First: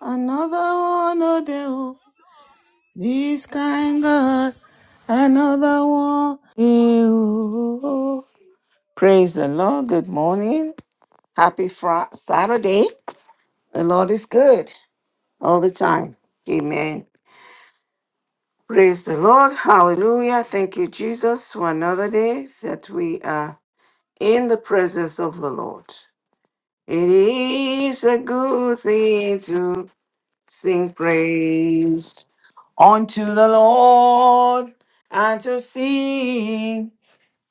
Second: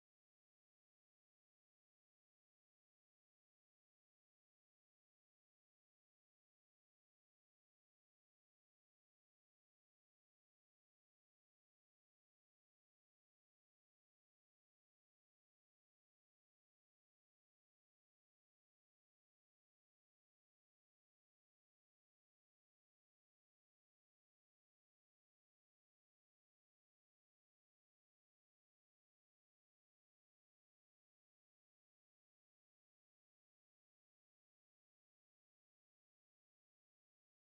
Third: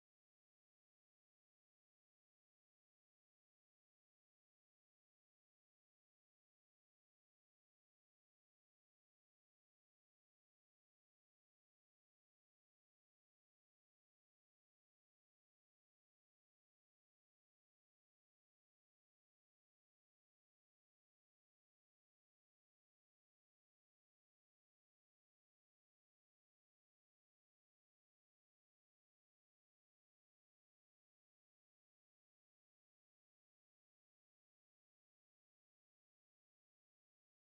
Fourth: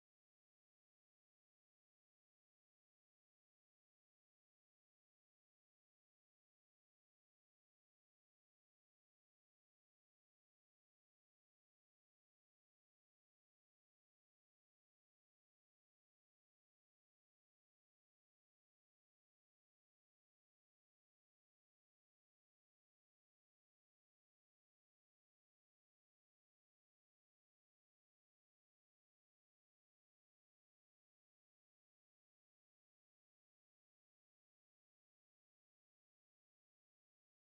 Another one, oh, they, oh. This kind God. Another one. eh, oh, oh. Praise the Lord. Good morning. Happy Friday, Saturday. The Lord is good all the time. Amen. Praise the Lord. Hallelujah. Thank you, Jesus, for another day that we are in the presence of the Lord. It is a good thing to sing praise unto the Lord and to sing,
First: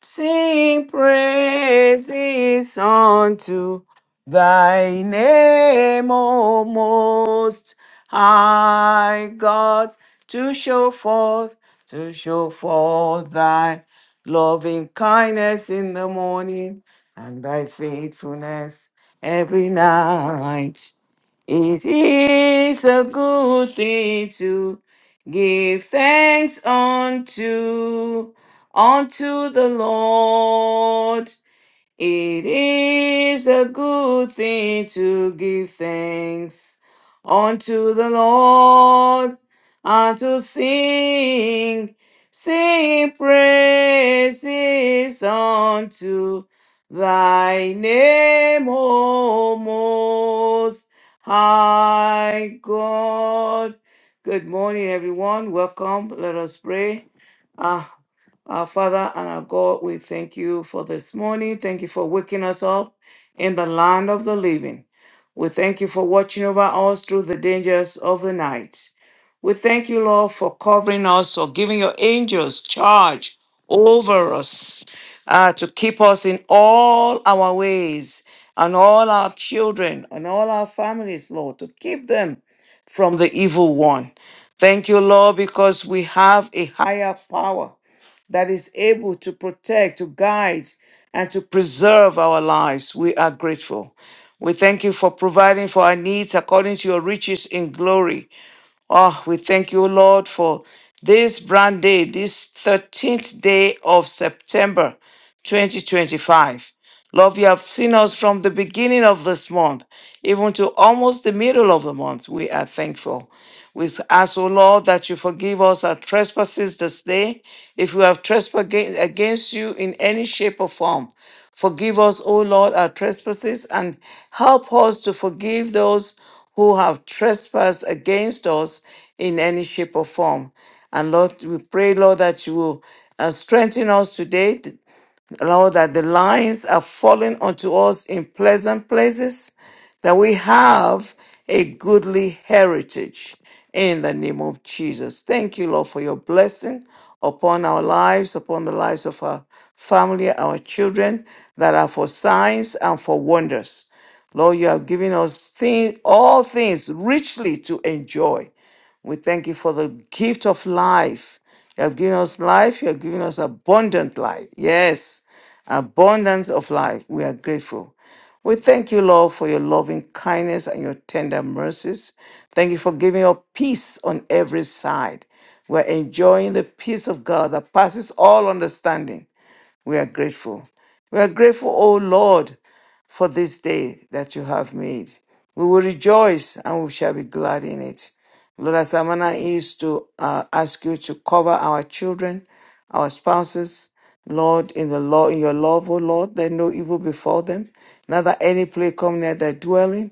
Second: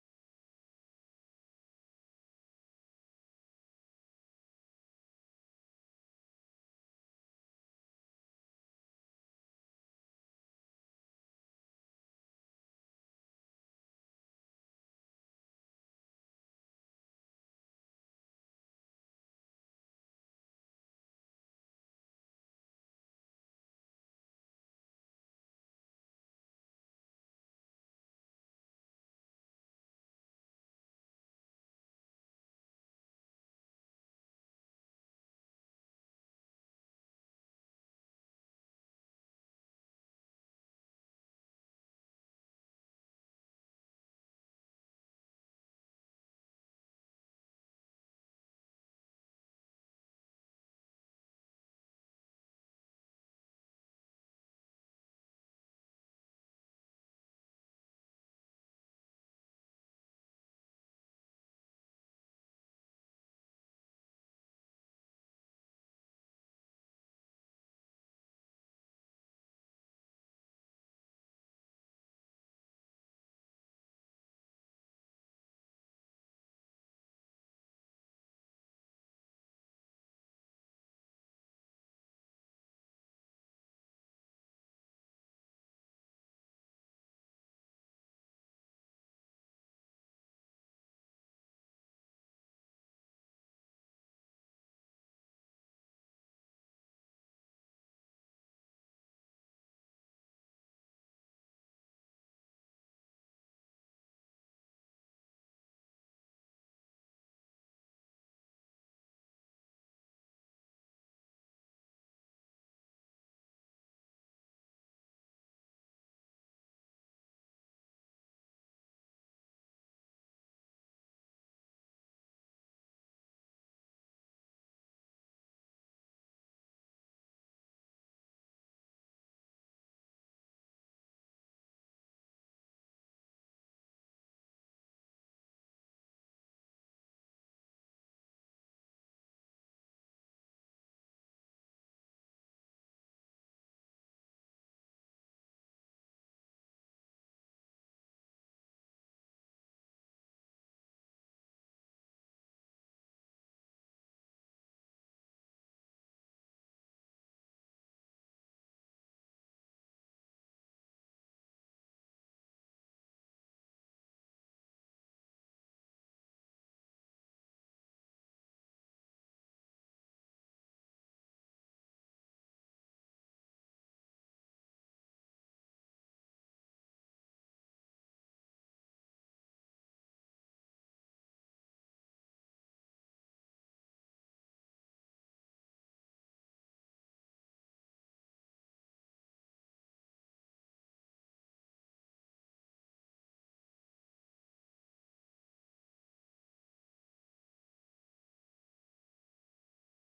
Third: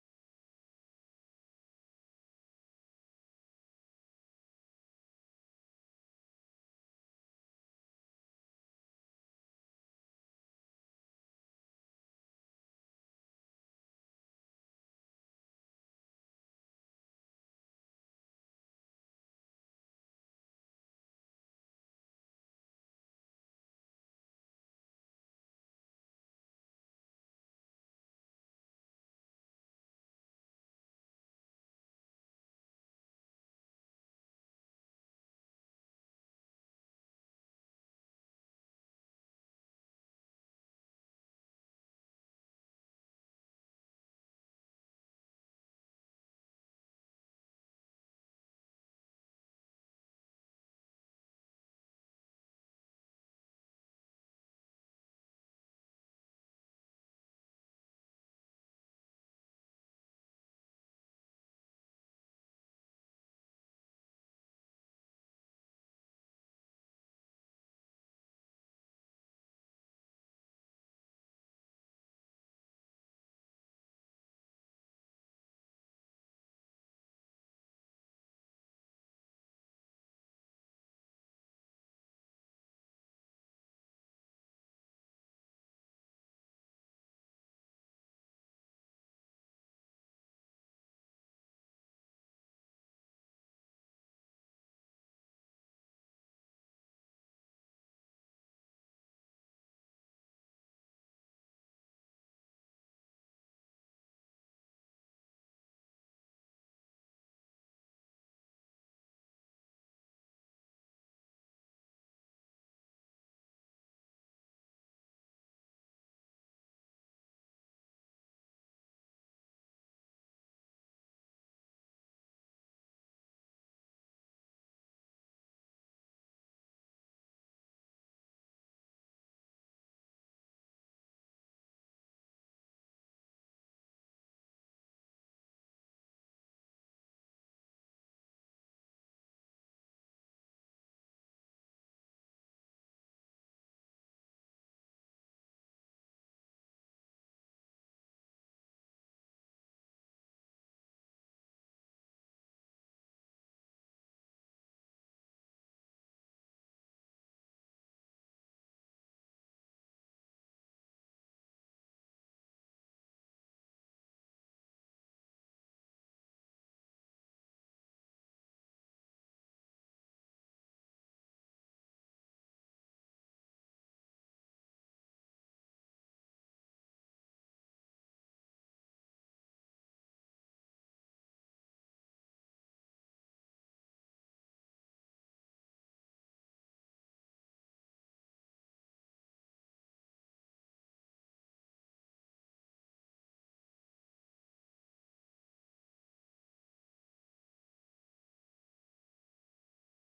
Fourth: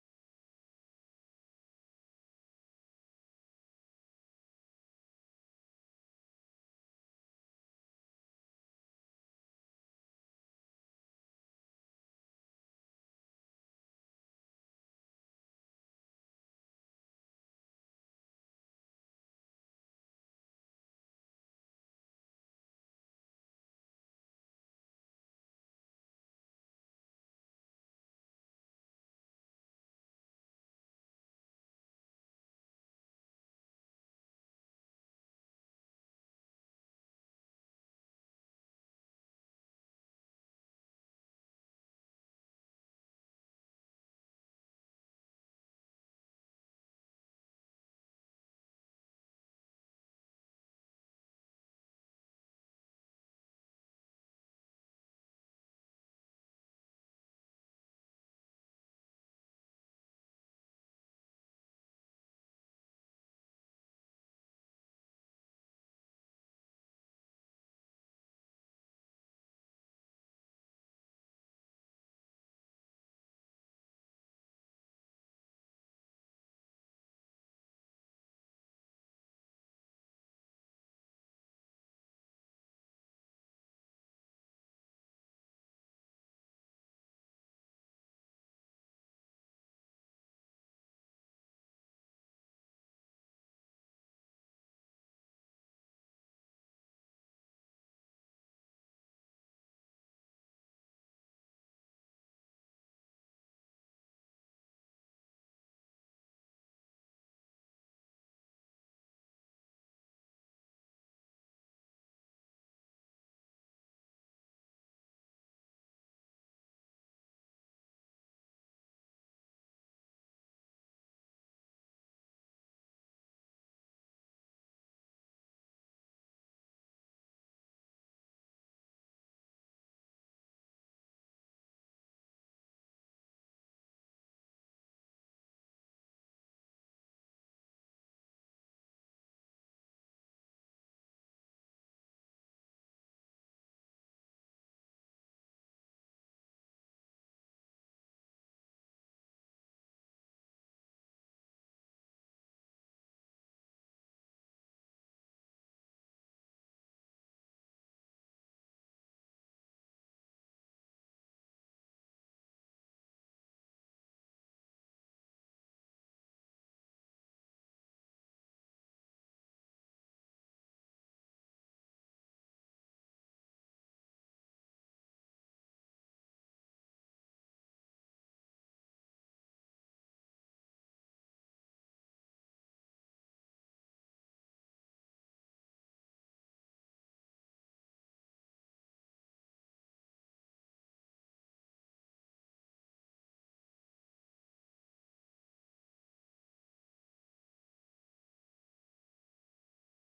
sing praises unto thy name, O most high God, to show forth, to show forth thy loving kindness in the morning and thy faithfulness every night. It is a good thing to give thanks unto unto the Lord it is a good thing to give thanks unto the Lord and to sing, sing praises unto thy name, O Most High God. Good morning, everyone. Welcome. Let us pray. Ah, our Father and our God, we thank you for this morning. Thank you for waking us up in the land of the living. We thank you for watching over us through the dangers of the night. We thank you, Lord, for covering us, for giving your angels charge over us uh, to keep us in all our ways and all our children and all our families, Lord, to keep them from the evil one. Thank you, Lord, because we have a higher power that is able to protect, to guide, and to preserve our lives. We are grateful. We thank you for providing for our needs according to your riches in glory. Oh, we thank you, Lord, for this brand day, this 13th day of September 2025. Lord, you have seen us from the beginning of this month, even to almost the middle of the month. We are thankful. We ask, O Lord, that you forgive us our trespasses this day, if we have trespassed aga- against you in any shape or form. Forgive us, O Lord, our trespasses, and help us to forgive those who have trespassed against us in any shape or form. And Lord, we pray, Lord, that you will uh, strengthen us today th- Lord, that the lines are falling unto us in pleasant places, that we have a goodly heritage in the name of Jesus. Thank you, Lord, for your blessing upon our lives, upon the lives of our family, our children, that are for signs and for wonders. Lord, you have given us thing, all things richly to enjoy. We thank you for the gift of life. You have given us life. You have given us abundant life. Yes, abundance of life. We are grateful. We thank you, Lord, for your loving kindness and your tender mercies. Thank you for giving us peace on every side. We're enjoying the peace of God that passes all understanding. We are grateful. We are grateful, O Lord, for this day that you have made. We will rejoice and we shall be glad in it. Lord, as our manner is to uh, ask you to cover our children, our spouses, Lord, in the law, in your love, O Lord, that no evil befall them, neither any plague come near their dwelling.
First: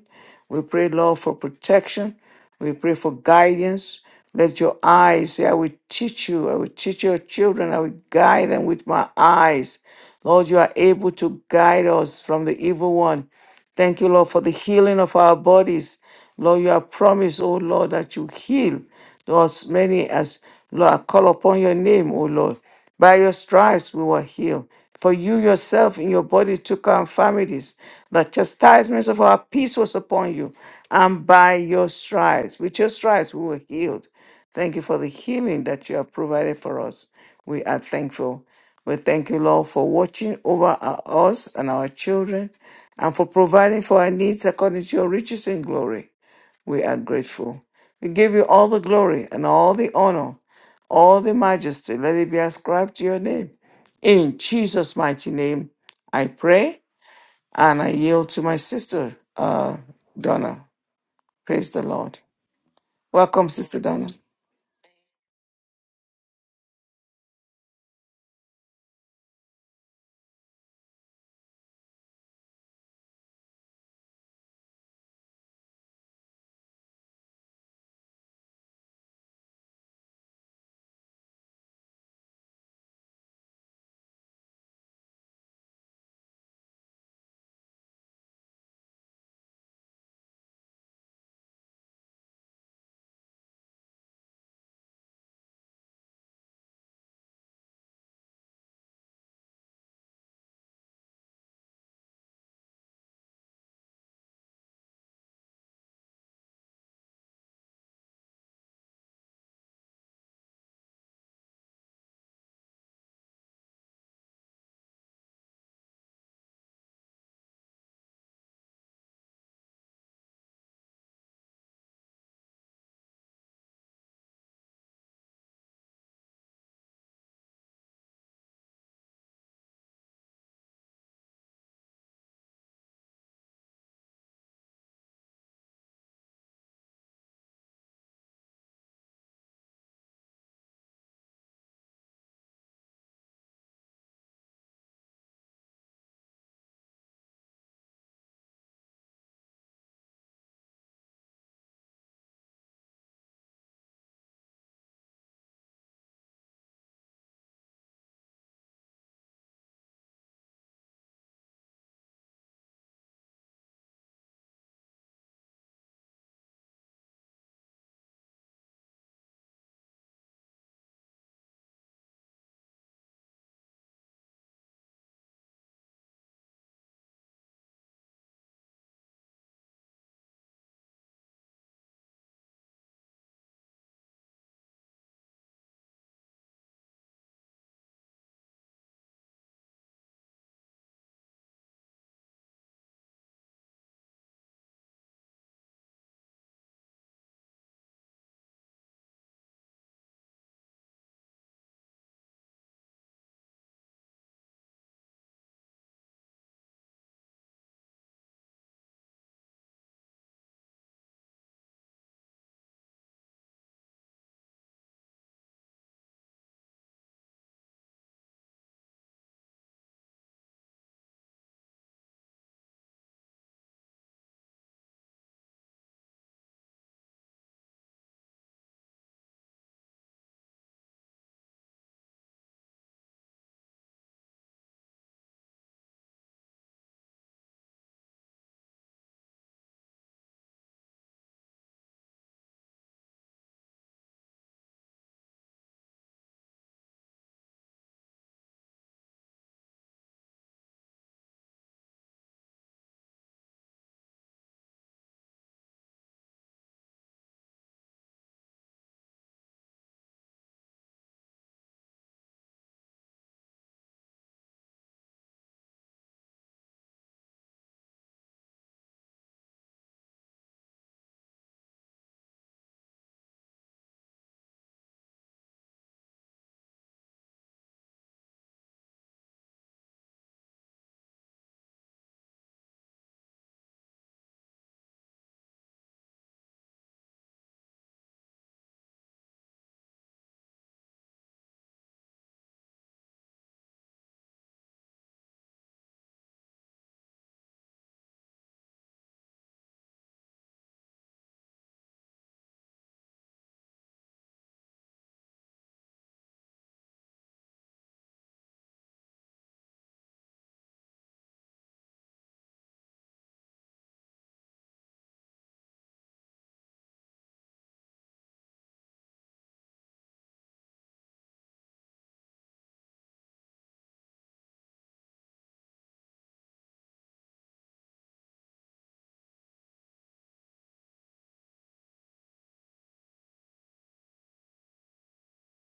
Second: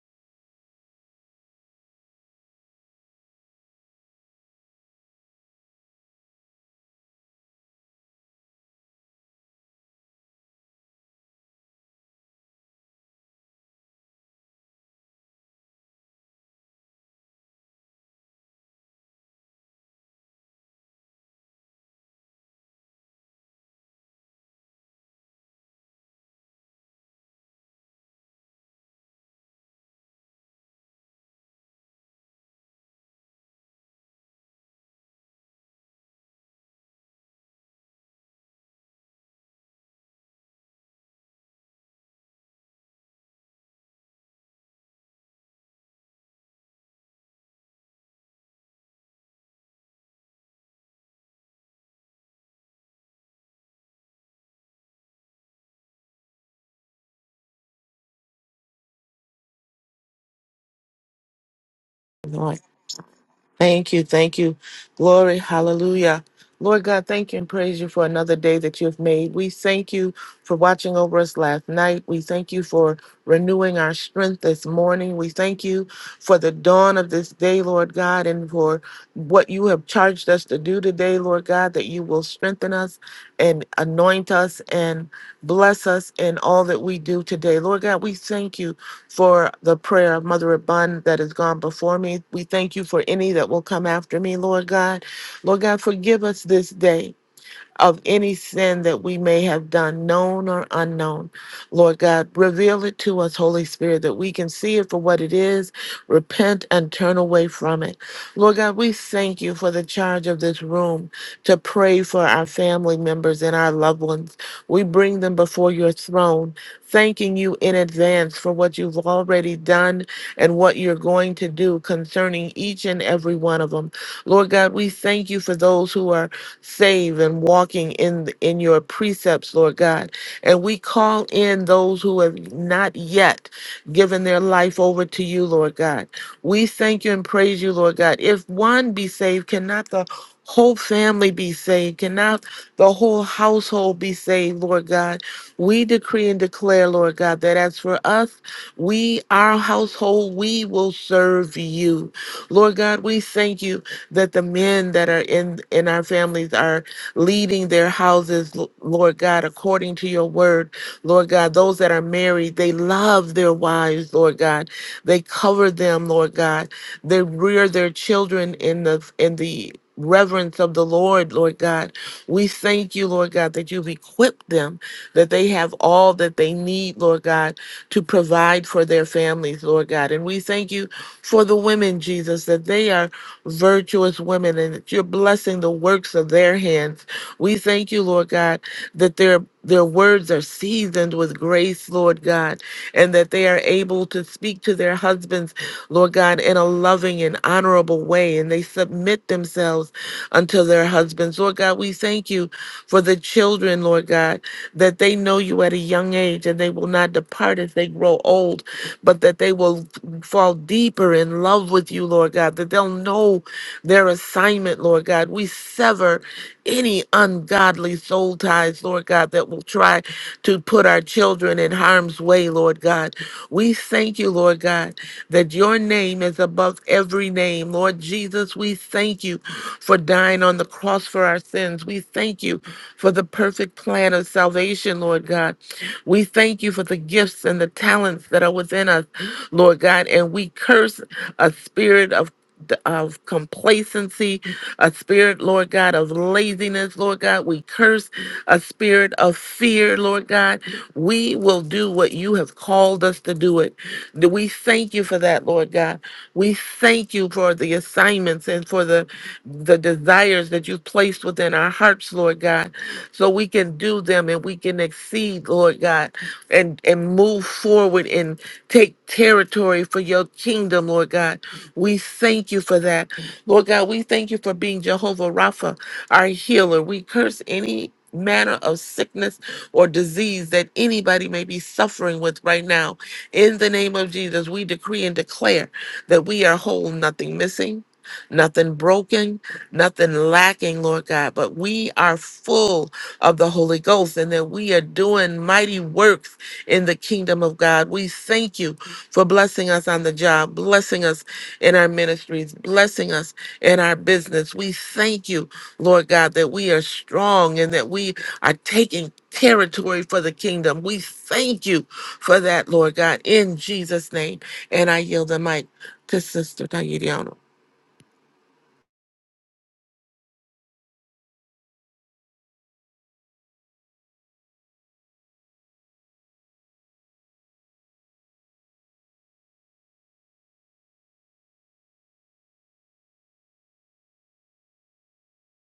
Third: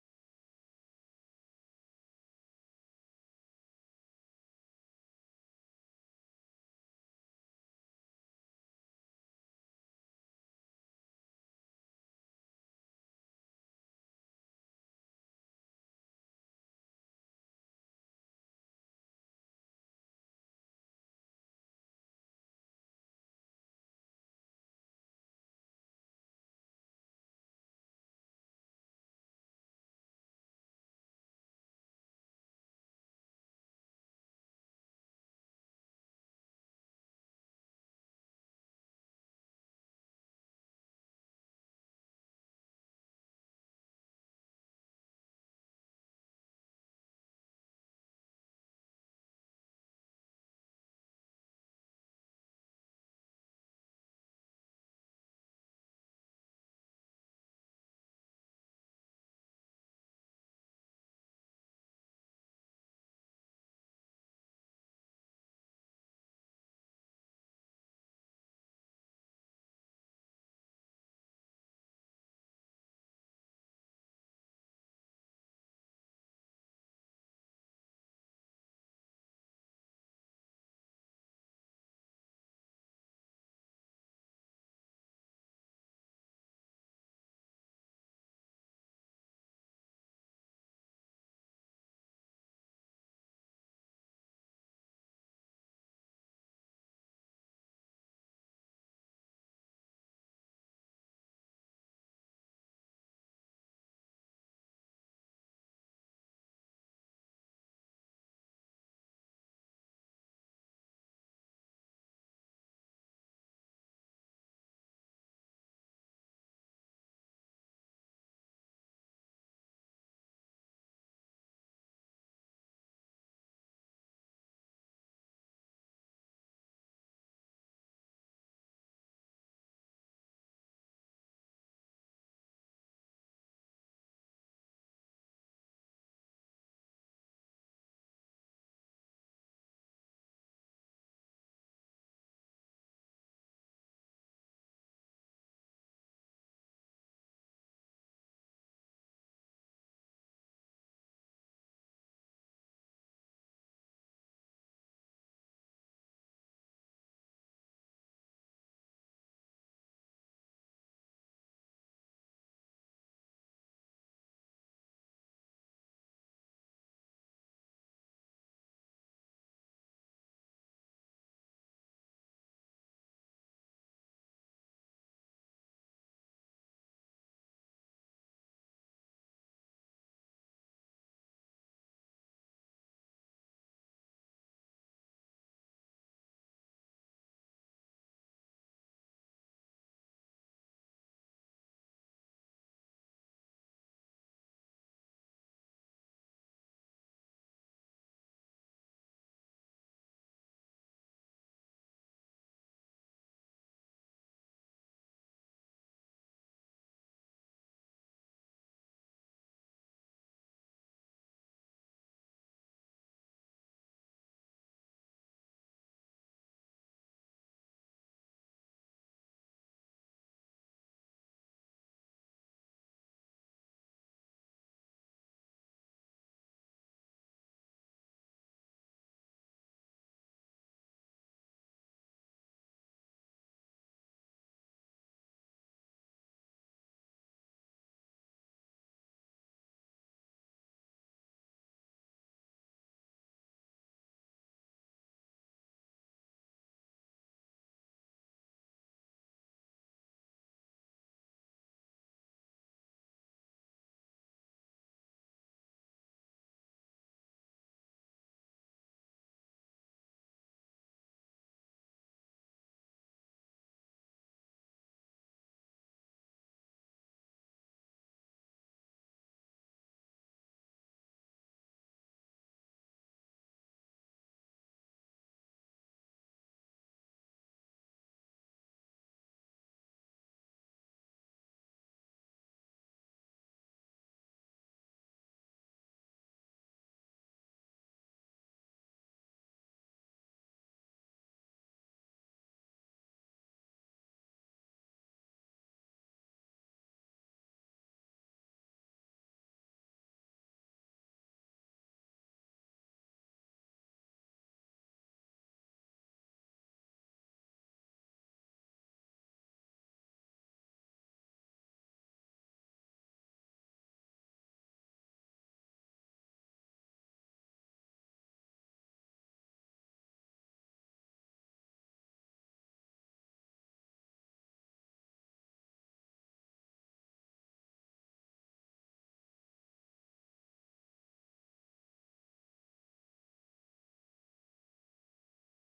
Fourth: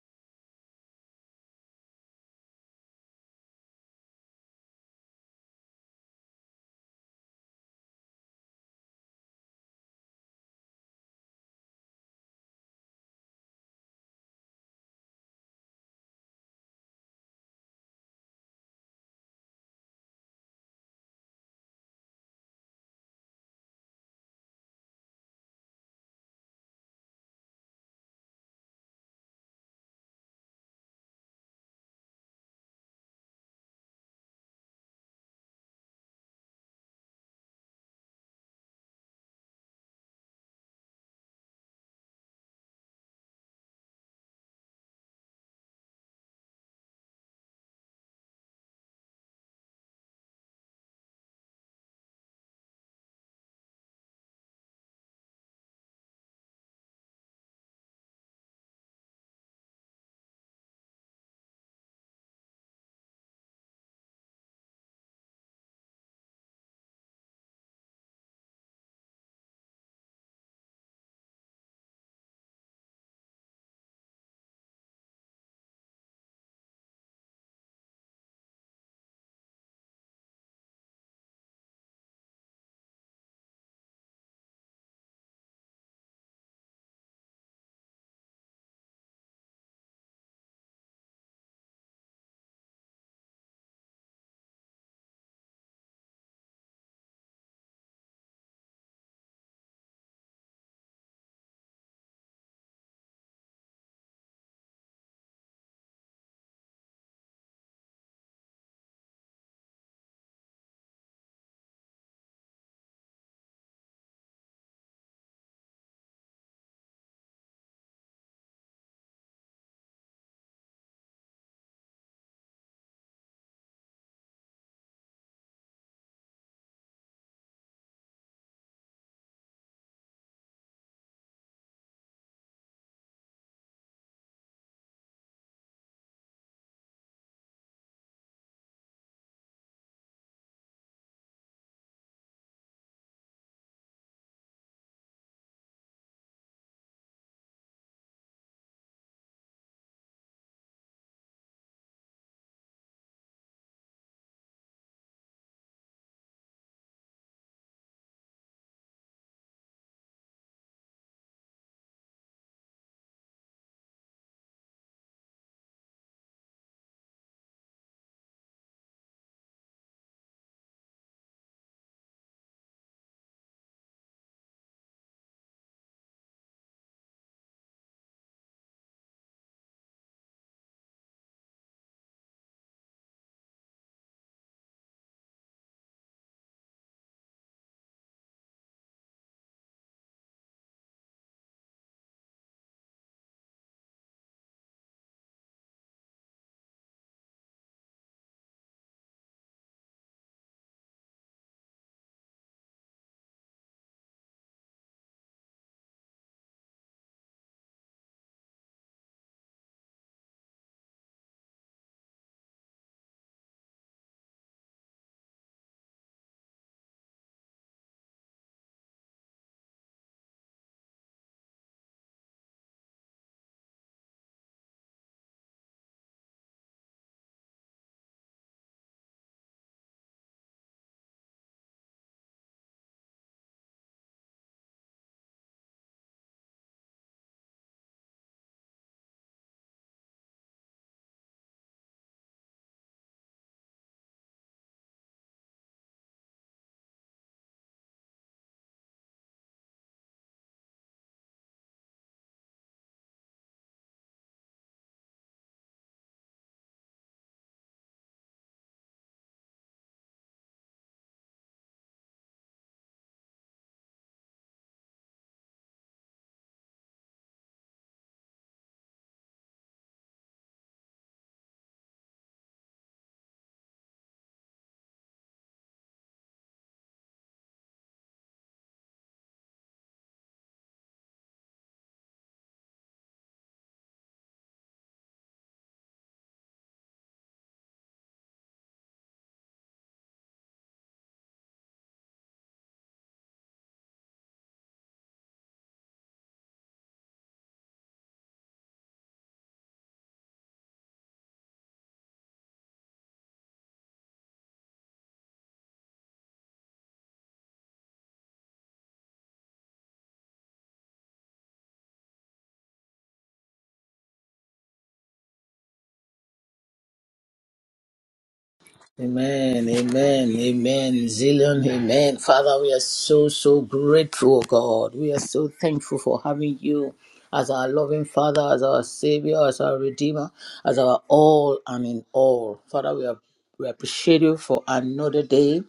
We pray, Lord, for protection. We pray for guidance. Let your eyes say, I will teach you. I will teach your children. I will guide them with my eyes. Lord, you are able to guide us from the evil one. Thank you, Lord, for the healing of our bodies. Lord, you have promised, oh Lord, that you heal those many as Lord call upon your name, oh Lord. By your stripes we were healed. For you yourself in your body took our infirmities. The chastisements of our peace was upon you. And by your stripes, with your stripes, we were healed. Thank you for the healing that you have provided for us. We are thankful. We thank you, Lord, for watching over our- us and our children and for providing for our needs according to your riches and glory. We are grateful. We give you all the glory and all the honor, all the majesty. Let it be ascribed to your name. In Jesus' mighty name, I pray and I yield to my sister, uh, Donna. Praise the Lord. Lord, Welcome, Sister thank you, Donna. thank you. Glory, hallelujah. Lord God, thank you and praise you for another day that you have made. We thank you for watching over us last night. We thank you for renewing our strength this morning. We thank you for the dawn of this day, Lord God, and for what you have charged us to do today, Lord God, that you will strengthen us and anoint us and bless us in all that we do today. Lord God, we thank you for the prayer of Mother Abund that has gone before me. We thank you for any that will come after me, Lord God. Lord God, forgive us this day of any sin that we may have done, known or unknown. Lord God, reveal it to us, Holy Spirit, that we can see it for what it is, repent, and turn away from it. Lord God, we thank you for the charge of this room to pray for our family members and our loved ones. We bring them before your throne, thanking you in advance for what you've already done and what you're going to do concerning each and every one of them. Lord God, we thank you for those who are save and walking in th- in your precepts, Lord God. And we call in those who have not yet given their life over to you, Lord God. We thank you and praise you, Lord God. If one be saved, cannot the whole family be saved? Cannot the whole household be saved, Lord God? We decree and declare, Lord God, that as for us, we, our household, we will serve you. Lord God, we thank you that the men that are in in our families are leading their houses, L- Lord God, according to your word. Lord God, those that are married, they love their wives, Lord God. They cover them, Lord God. They rear their children in the in the reverence of the Lord, Lord God. We thank you, Lord God, that you've equipped them, that they have all that they need, Lord God, to provide for their families, Lord God. And we thank you for the women, Jesus, that they are virtuous women and that you're blessing the works of their hands. We thank you, Lord God, that their their words are seasoned with grace, Lord God, and that they are able to speak to their husbands, Lord God, in a loving and honorable way, and they submit themselves unto their husbands. Lord God, we thank you for the children, Lord God, that they know you at a young age and they will not depart as they grow old but that they will fall deeper in love with you, Lord God, that they'll know their assignment, Lord God. We sever any ungodly soul ties, Lord God, that will try to put our children in harm's way, Lord God. We thank you, Lord God, that your name is above every name. Lord Jesus, we thank you for dying on the cross for our sins. We thank you for the perfect plan of salvation, Lord God. We thank you for the gifts and the talents that are within us, Lord God, and we curse a spirit of th- of complacency, a spirit, Lord God, of laziness, Lord God. We curse a spirit of fear, Lord God. We will do what you have called us to do it. Do We thank you for that, Lord God. We thank you for the assignments and for the, the desires that you've placed within our hearts, Lord God, so we can do them and we can exceed, Lord God, and, and move forward and take territory for your kingdom, Lord God. We thank you for that. Lord God, we thank you for being Jehovah Rapha, our healer. We curse any manner of sickness or disease that anybody may be suffering with right now. In the name of Jesus, we decree and declare that we are whole, nothing missing. Nothing broken, nothing lacking, Lord God, but we are full of the Holy Ghost and that we are doing mighty works in the kingdom of God. We thank you for blessing us on the job, blessing us in our ministries, blessing us in our business. We thank you, Lord God, that we are strong and that we are taking territory for the kingdom. We thank you for that, Lord God, in Jesus' name. And I yield the mic to Sister Tayiriano. Amen, amen, amen, zillion, amen. Father, we are so, so grateful, oh God. We are so thankful for having you as our loving Father, as our Savior, as our Redeemer, as our all and in all. Father, we, are, we appreciate you for another day.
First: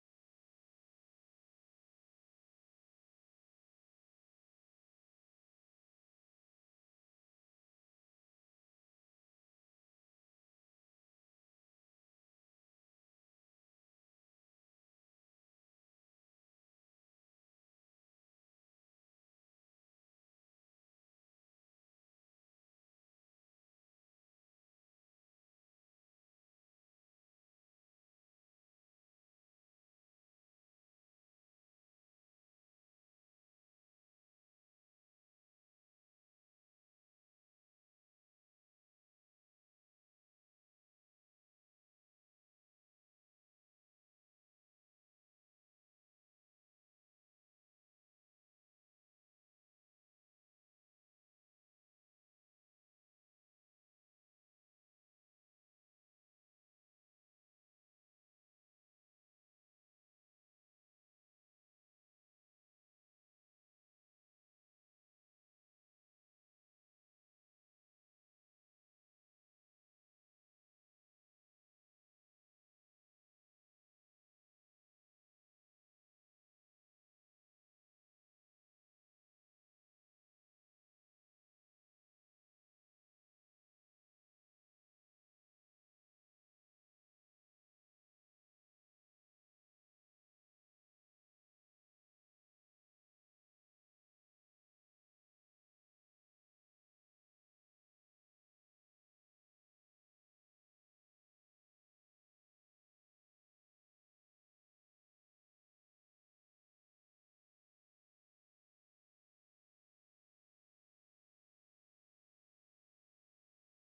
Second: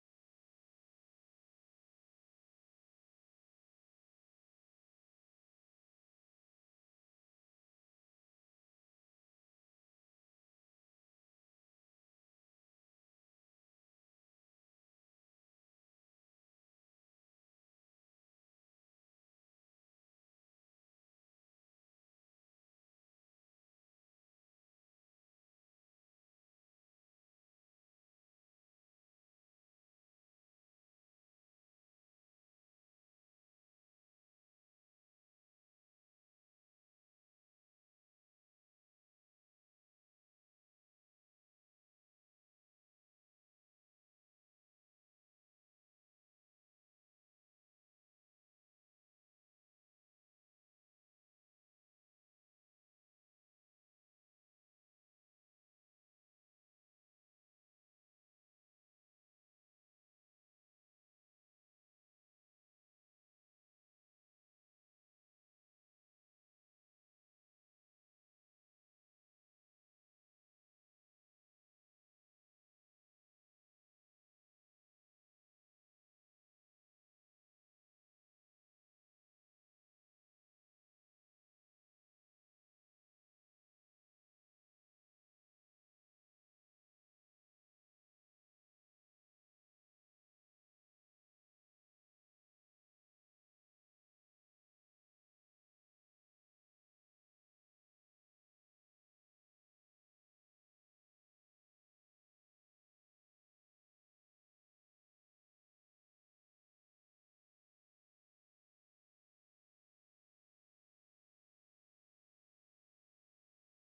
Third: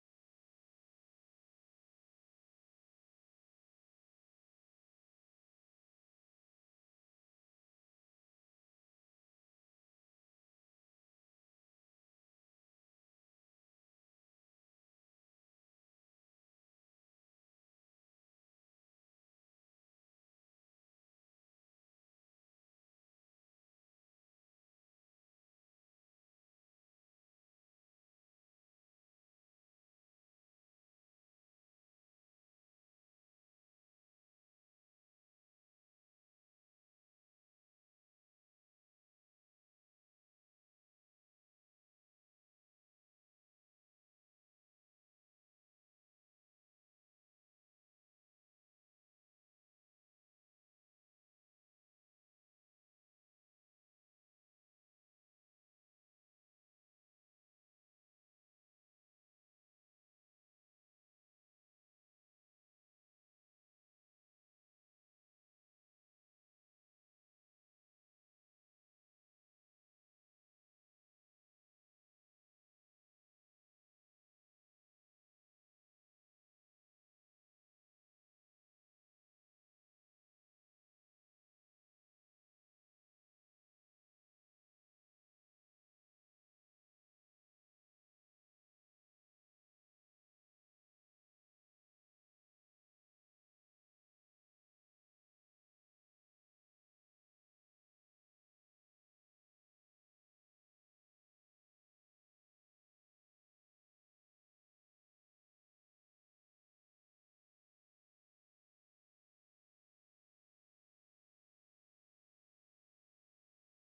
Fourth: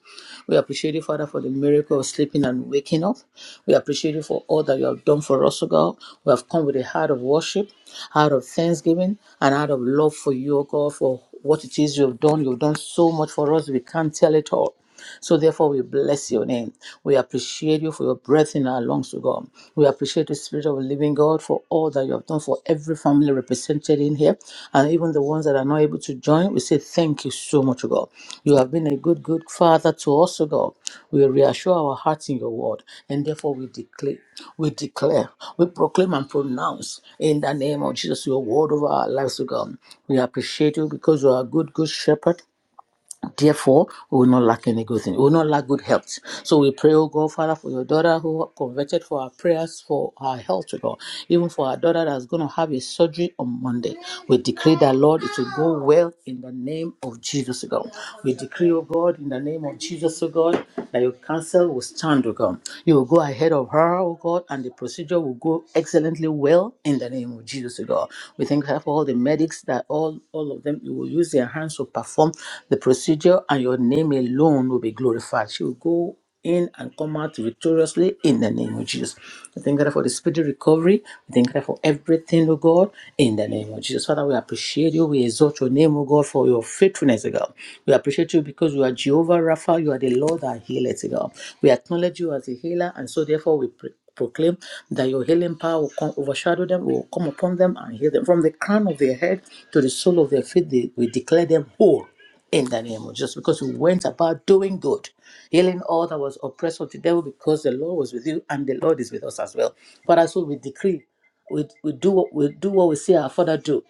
We appreciate you, Father, for the miracle of sleeping and waking up. We appreciate you for all that you have done for us, O God. We have come with a heart of worship, heart of thanksgiving, and heart of love for you, O God, for what it is you have done. You've done so much for us. We can't tell it all. So therefore, we bless your name. We appreciate you for your breath in our lungs, O God. We appreciate the Spirit of the Living God for all that you have done for every family represented in here, and even the ones that are not able to join. We say thank you so much, O God. You have been a good, good Father to us, O God. We reassure our hearts in your word, and therefore we declare, we declare, we proclaim and pronounce in the name of Jesus your word over our lives, O God. We appreciate you because you are a good, good shepherd. Therefore, we will not lack any good thing. We will not lack good health. So we pray, oh God, Father, for your daughter who converted for our prayers for her health, oh God. Even for our daughter that's going to have a surgery on Monday. We decree that, Lord, it will go well in the name of Jesus, oh God. We decree, oh God, in the name of Jesus, oh God, that your counsel will stand, oh God. You will go ahead of her, oh God, and the procedure will go excellently well in the name of Jesus, O God. We thank you for all the medics that all, all of them, you will use their hands to perform the procedure and your name alone will be glorified. She will go in and come out victoriously in the name of Jesus. We thank God for the speedy recovery. We thank God for everything, O God, in the name of Jesus. Father, we appreciate you. We exalt your name, O God, for your faithfulness, O God. We appreciate you because you are Jehovah Rapha. You are the Lord that healeth, O God. We acknowledge you as a healer, and so therefore we pray proclaim that your healing power will come overshadow them, will come upon them and heal them. From the crown of their head to the sole of their feet, they, we declare them whole in the name of Jesus because we went about doing good, healing all that was oppressed of the devil because the Lord was with you and the Lord is with us as well. But as we decree, we, we do what we do what we see our Father do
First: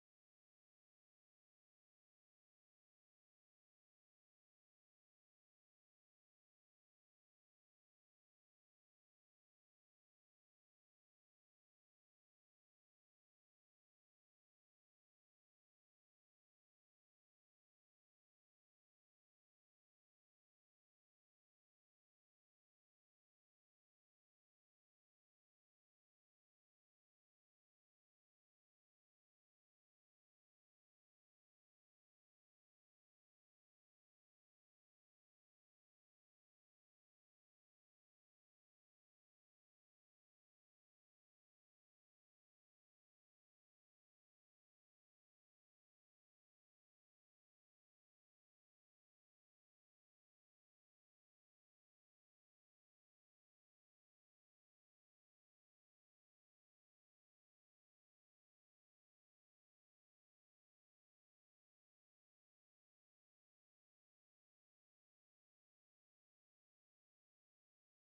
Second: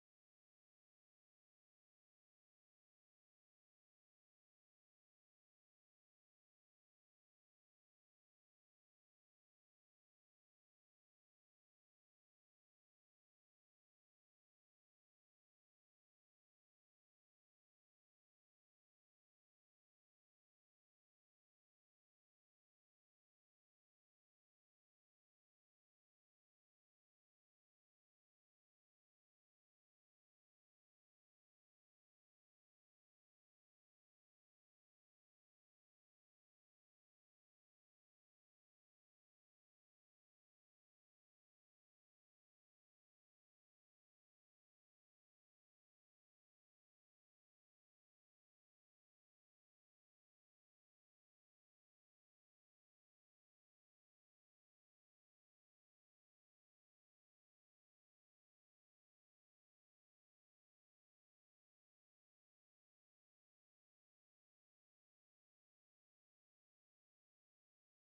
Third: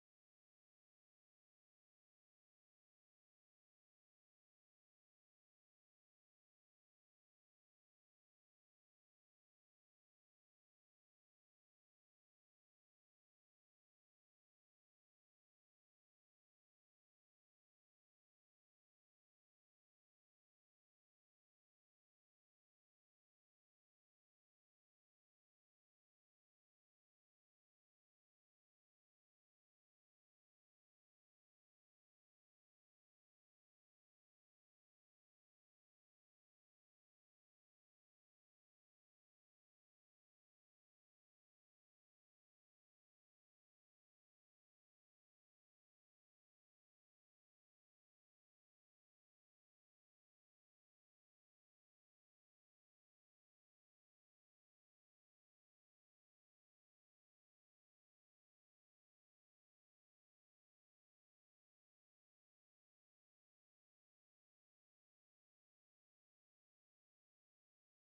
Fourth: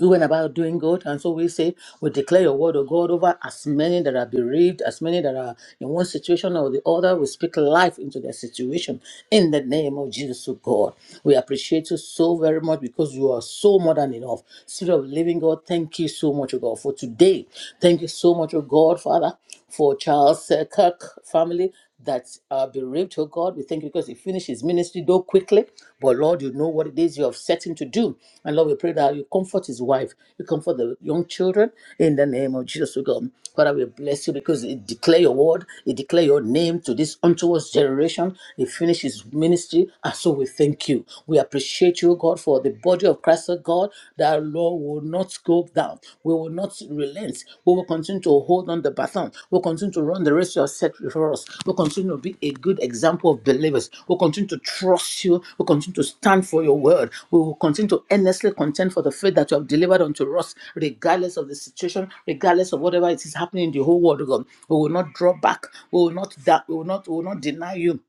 we went about doing good, and so we say we declare your word of God over as many that are bereaved, as many that are in one situation or the other. We speak life into their situation in the name of Jesus, oh God. We appreciate you so very much because you are so more than enough. Spirit of Living God, thank you so much, oh God, for today. Thank you so much, oh God, Father, for Charles uh, Kirk family that are bereaved, oh God. We thank you because he finished his ministry, though quickly, but Lord, you know what it is you have set him to do. And Lord, we pray that you comfort his wife, you comfort the young children in the name of Jesus, oh God. Father, we bless you because it declare your word, it declare your name to this untowards generation. He finished his ministry, and so we thank you. We appreciate you, oh God, for the body of Christ, oh God, that Lord will not go down. We will not relent. We will continue to hold on the baton. We'll continue to run the race you have set before us. We'll continue to be a good example of believers. We'll continue to trust you. We'll continue to stand for your word. We will continue to earnestly contend for the faith that you have delivered unto us, regardless of the situation, regardless of whatever it is happening in the whole world, oh God. We will not draw back. We will not that we will not we will not deny you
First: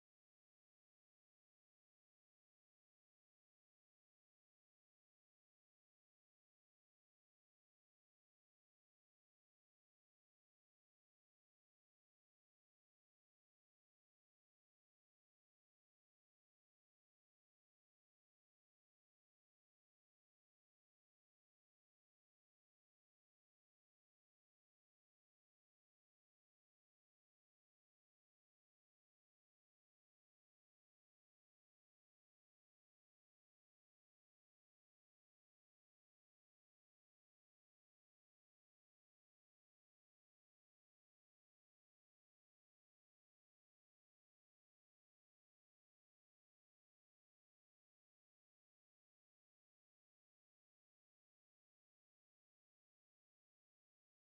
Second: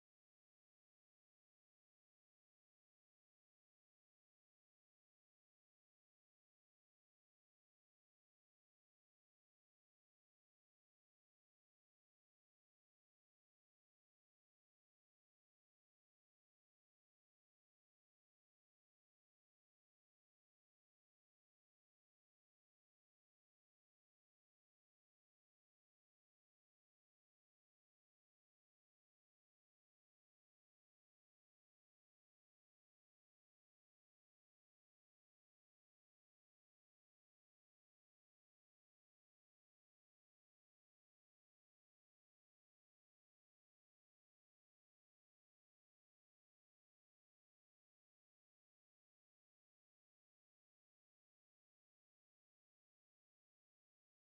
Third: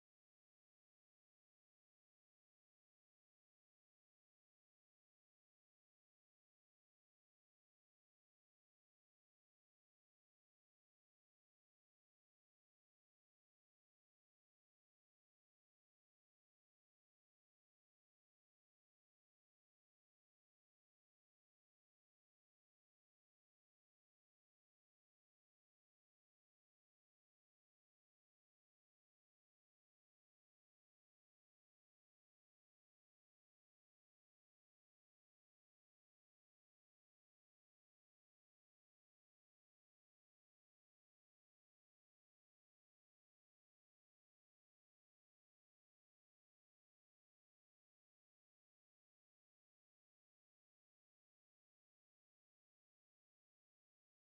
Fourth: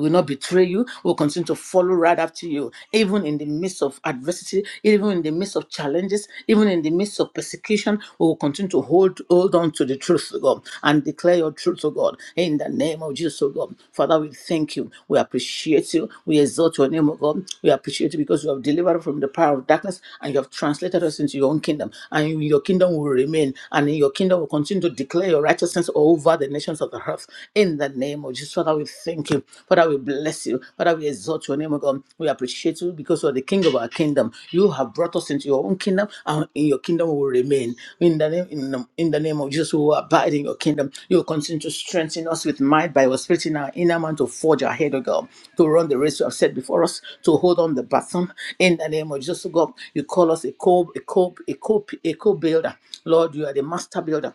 will not betray you, will continue to follow right after you, even in the midst of adversity, even in the midst of challenges, even in the midst of persecution, we will continue to hold hold on to the truth of God and declare your truth to God in the name of Jesus, oh God. Father, we thank you. We appreciate you. We exalt your name, O God. We appreciate you because you have delivered us from the power of darkness and you have translated us into your own kingdom. And in your kingdom will remain. And in your kingdom will continue to declare your righteousness over the nations of the earth cross in the name of Jesus. Father, we thank you. Father, we bless you. Father, we exalt your name, O God. We appreciate you because you are the King of our kingdom. You have brought us into your own kingdom, and in your kingdom we will remain. In the name, in the, in the name of Jesus, we will abide in your kingdom. You will continue to strengthen us with might by your spirit in our inner man to forge ahead, O God, to run the race you have set before us, to hold on the baton. In the name of Jesus, O God, you call us a co, a co, a co, a co-builder. Lord, you are the master builder.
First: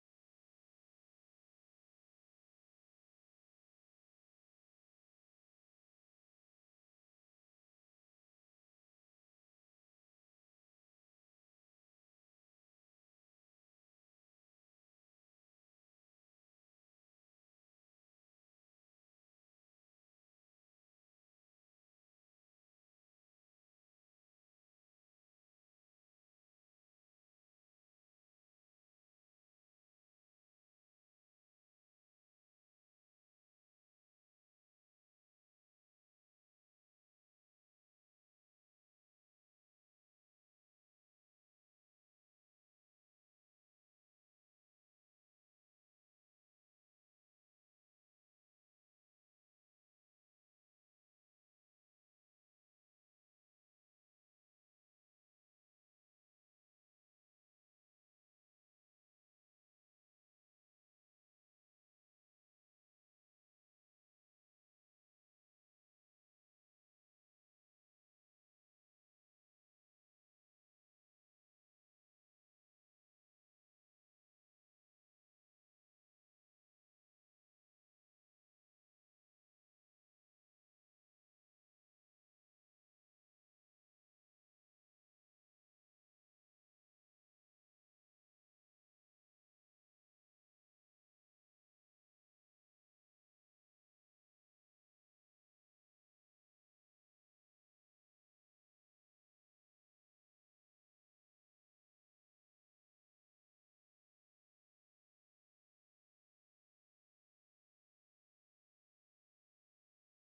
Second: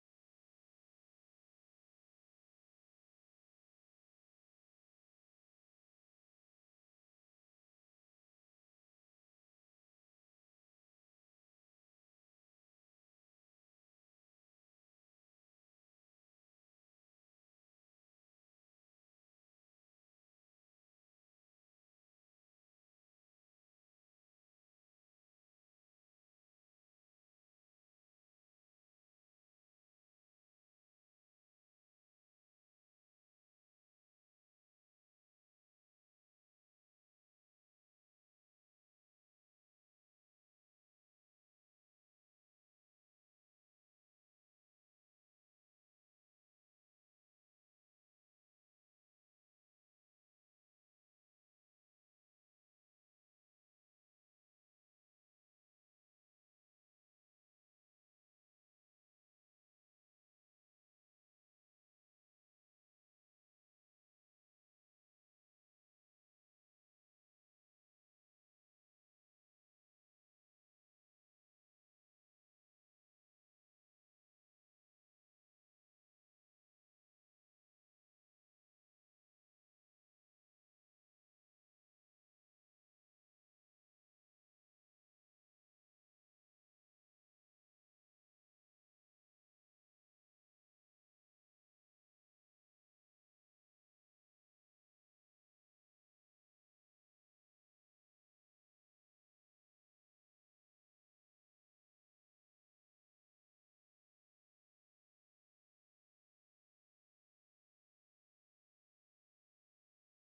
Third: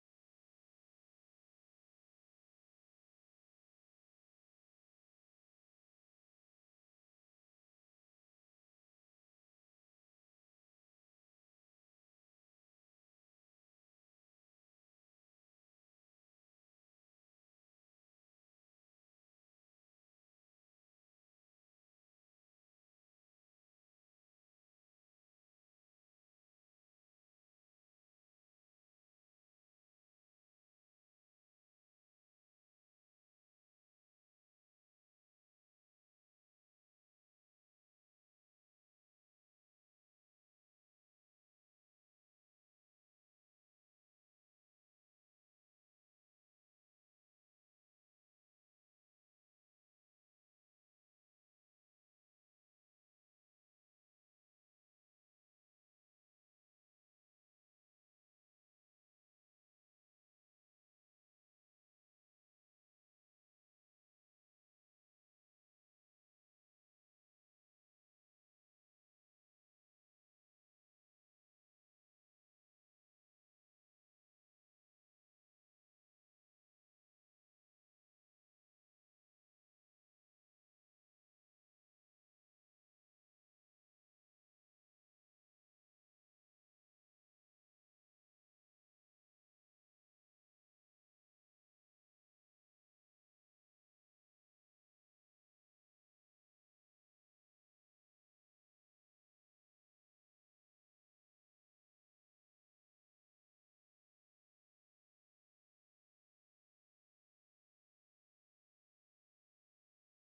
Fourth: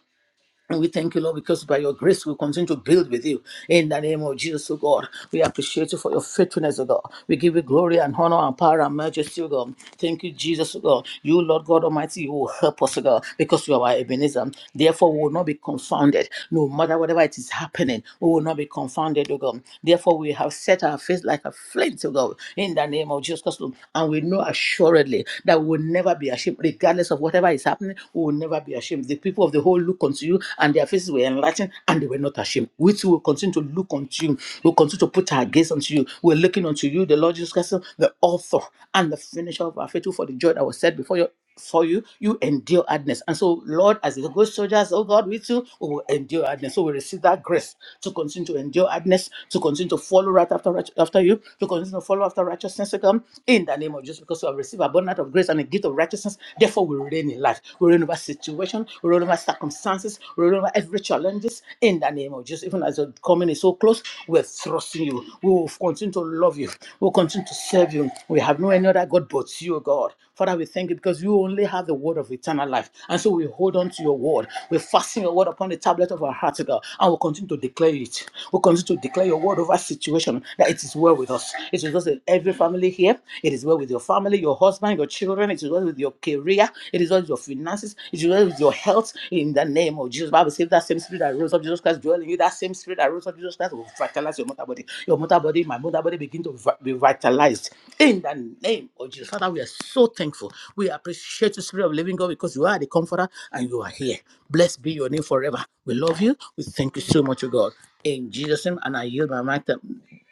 And we thank you, Lord, because by your grace we continue to build with you. In the name of Jesus, oh God, we appreciate you for your faithfulness, oh God. We give you glory and honor and power and majesty, oh God. Thank you, Jesus, oh God. You, Lord God Almighty, you will help us, oh God, because you are our Ebenezer. Therefore, we will not be confounded. No matter whatever it is happening, we will not be confounded, oh God. Therefore, we have set our face like a flint, oh God, in the name of Jesus Christ. Lord. And we know assuredly that we will never be ashamed, regardless of whatever is happening, we will never be ashamed ashamed. The people of the whole look unto you, and their faces were enlightened, and they were not ashamed. We too will continue to look unto you. We'll continue to put our gaze unto you. We're looking unto you, the Lord Jesus Christ, the author and the finisher of our faith, who for the joy that was set before you for you, you endure hardness. And so, Lord, as the good soldiers, oh God, we too we will endure hardness. So we receive that grace to continue to endure hardness, to continue to follow right after right- after you, to continue to follow after righteousness to come in the name of Jesus, because we have received abundance of grace and a gift of righteousness. Therefore, we reign ordained in life. We reign over situation, we reign over circumstances, we reign over every challenges in the name of Jesus. Even as your coming is so close, we're trusting you. We will continue to love you. We'll continue to serve you. We have no any other God but you, God. Father, we thank you because you only have the word of eternal life. And so we hold on to your word. We fasten your word upon the tablet of our heart, God, and we'll continue to declare it. We'll continue to declare your word over situation that it is well with us. It is well with every family here. It is well with your family, your husband, your children. It is well with your career. It is well with your finances. It is well with your health. In the name of Jesus, Bible says that same spirit that rose up Jesus Christ dwell in you. That same spirit that rose up Jesus Christ will vitalize your mother body. Your mother body, my mother body, begin to vi- be vitalized. In the name of Jesus, Father, we are so thankful. We appreciate the Spirit of Living God, because you are the Comforter and you are here. Blessed be your name forever. We love you. We thank you so much, O God. In Jesus' name, and I yield my mic to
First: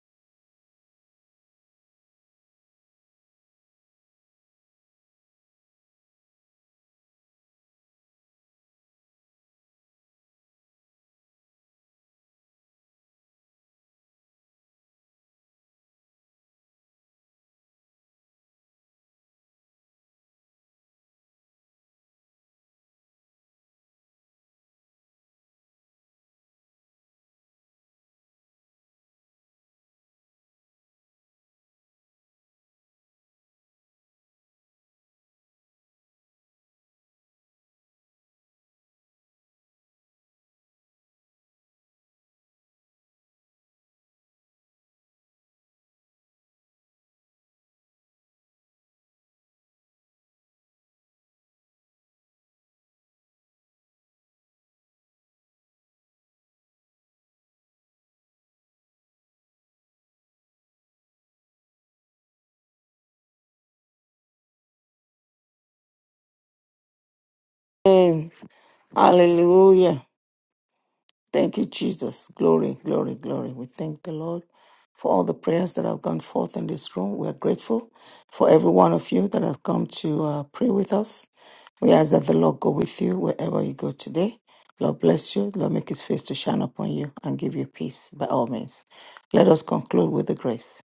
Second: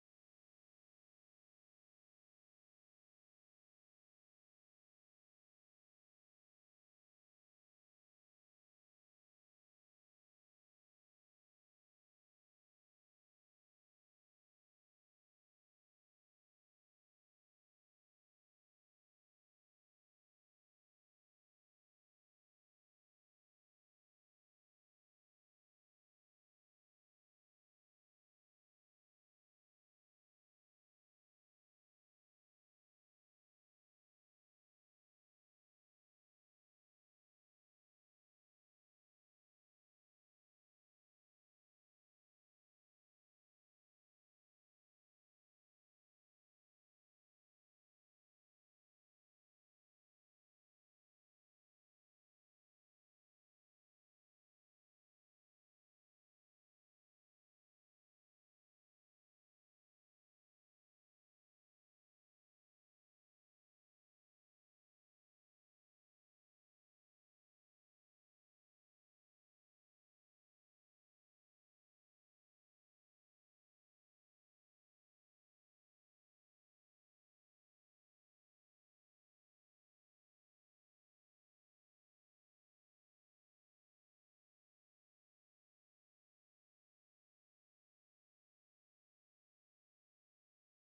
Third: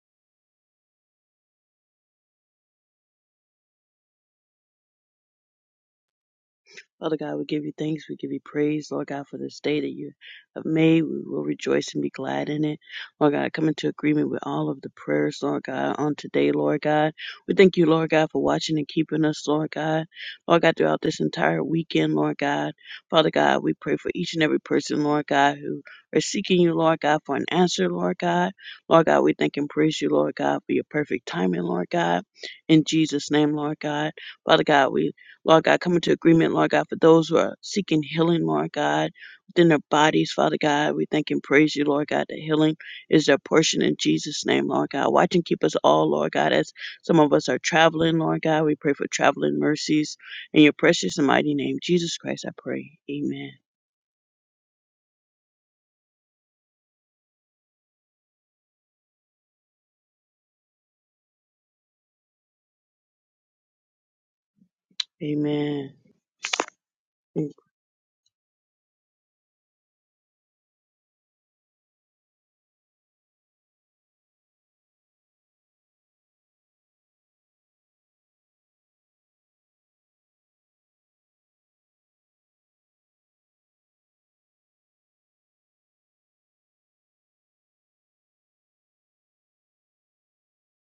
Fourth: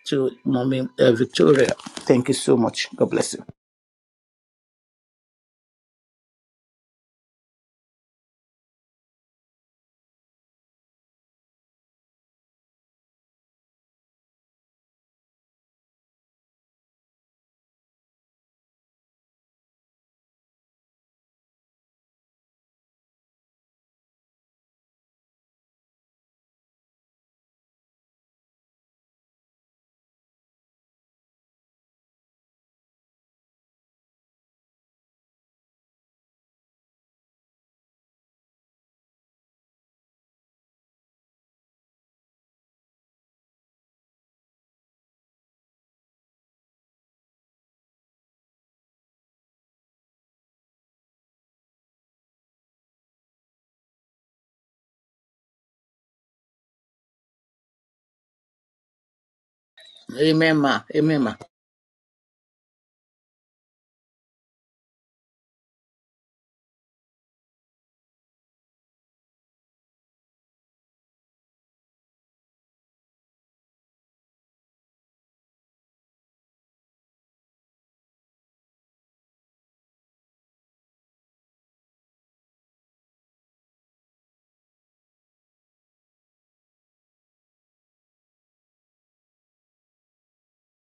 to Mommy uh, Victoria. Thank you so much. God bless you. Father God, we give you thanks. We give you praise, Lord God, for this day that you have made. We will rejoice and be glad in it. Lord God, I come into agreement with all of the prayers, Lord God, on today, Lord God. We thank you, Lord God, for watching and keeping us, Lord God. Lord God, throughout this entire weekend, Lord God. Father God, we pray for each and every person, Lord God, who are seeking you, Lord God, for an answer, Lord God. Lord God, we thank and praise you, Lord God, for your perfect timing, Lord God. In Jesus' name, Lord God. Father God, we Lord God, come into agreement, Lord God, for those who are seeking healing, Lord God, within their bodies, Father God. We thank and praise you, Lord God, that healing is their portion in Jesus' name, Lord God. Watch and keep us all, Lord God, as some of us are traveling, Lord God. We pray for traveling mercies. In your precious and mighty name, Jesus Christ, I pray. Amen. Amen, ma. Amen, ma. Amen. Mm. Amen. Hallelujah. Thank you, Jesus. Glory, glory, glory. We thank the Lord for all the prayers that have gone forth in this room. We are grateful for every one of you that has come to uh, pray with us. We ask that the Lord go with you wherever you go today. Lord bless you. Lord make his face to shine upon you and give you peace by all means. Let us conclude with the grace.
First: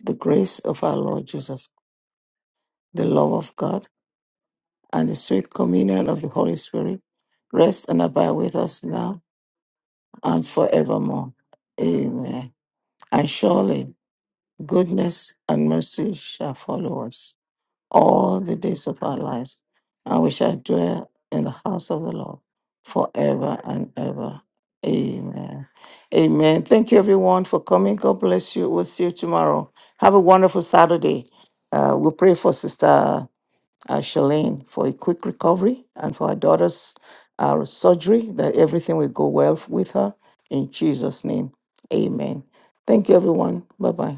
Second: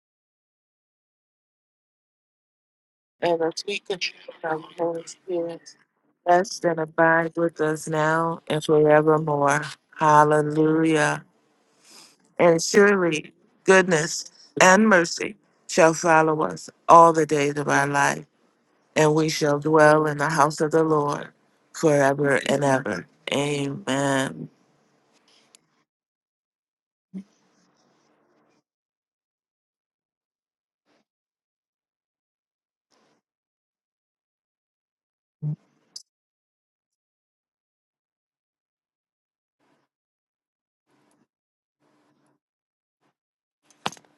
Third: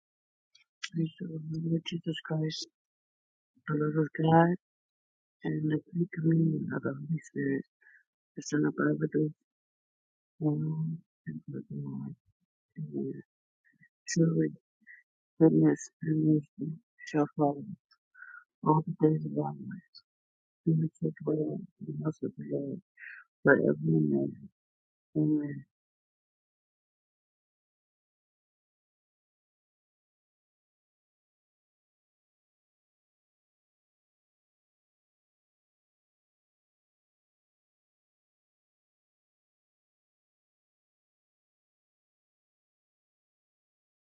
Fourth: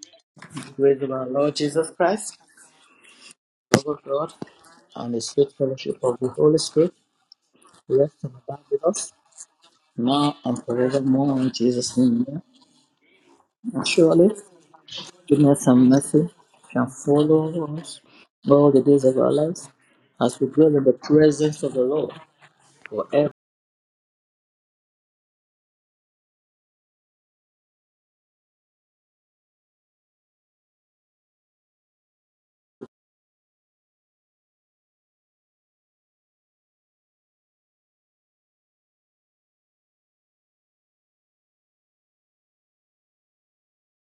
The grace of our Grace of Praise our Lord the Lord Jesus, Lord Jesus Jesus Christ, Christ, the love and of as the the we God, love love of of communion God, God, our Holy and and the the sweet sweet and Spirit the fellowship free communion of of the the Holy Holy rest communion and of Spirit the Spirit Holy abide with Spirit, rest us and rest abide and now is with abide and and with us abide us with now us forevermore. now and and now Hallelujah. forevermore. forevermore and in Jesus' forevermore. name. Amen. Amen. And Amen. And surely And surely goodness surely, Truly, and goodness mercy goodness and and goodness shall mercy mercy and follow shall us mercy shall follow all the shall us days follow of follow us our us life, all the all the all days of days the and our of days we our of our lives, shall life. lives dwell in and the we as we shall house of dwell in in the the the dwell church Lord in the world presence of the house and of Lord the also Lord forever the and Lord ever. forever. forever forever and and ever. ever. Amen. Amen. Amen. Amen. Thank you, everyone, for coming. God bless you. We'll see you tomorrow. Have a wonderful Saturday. Uh, we'll pray for Sister uh, Shalane for a quick recovery and for her daughter's uh, surgery, that everything will go well with her. In Jesus' name, amen. Thank you, everyone. Bye bye.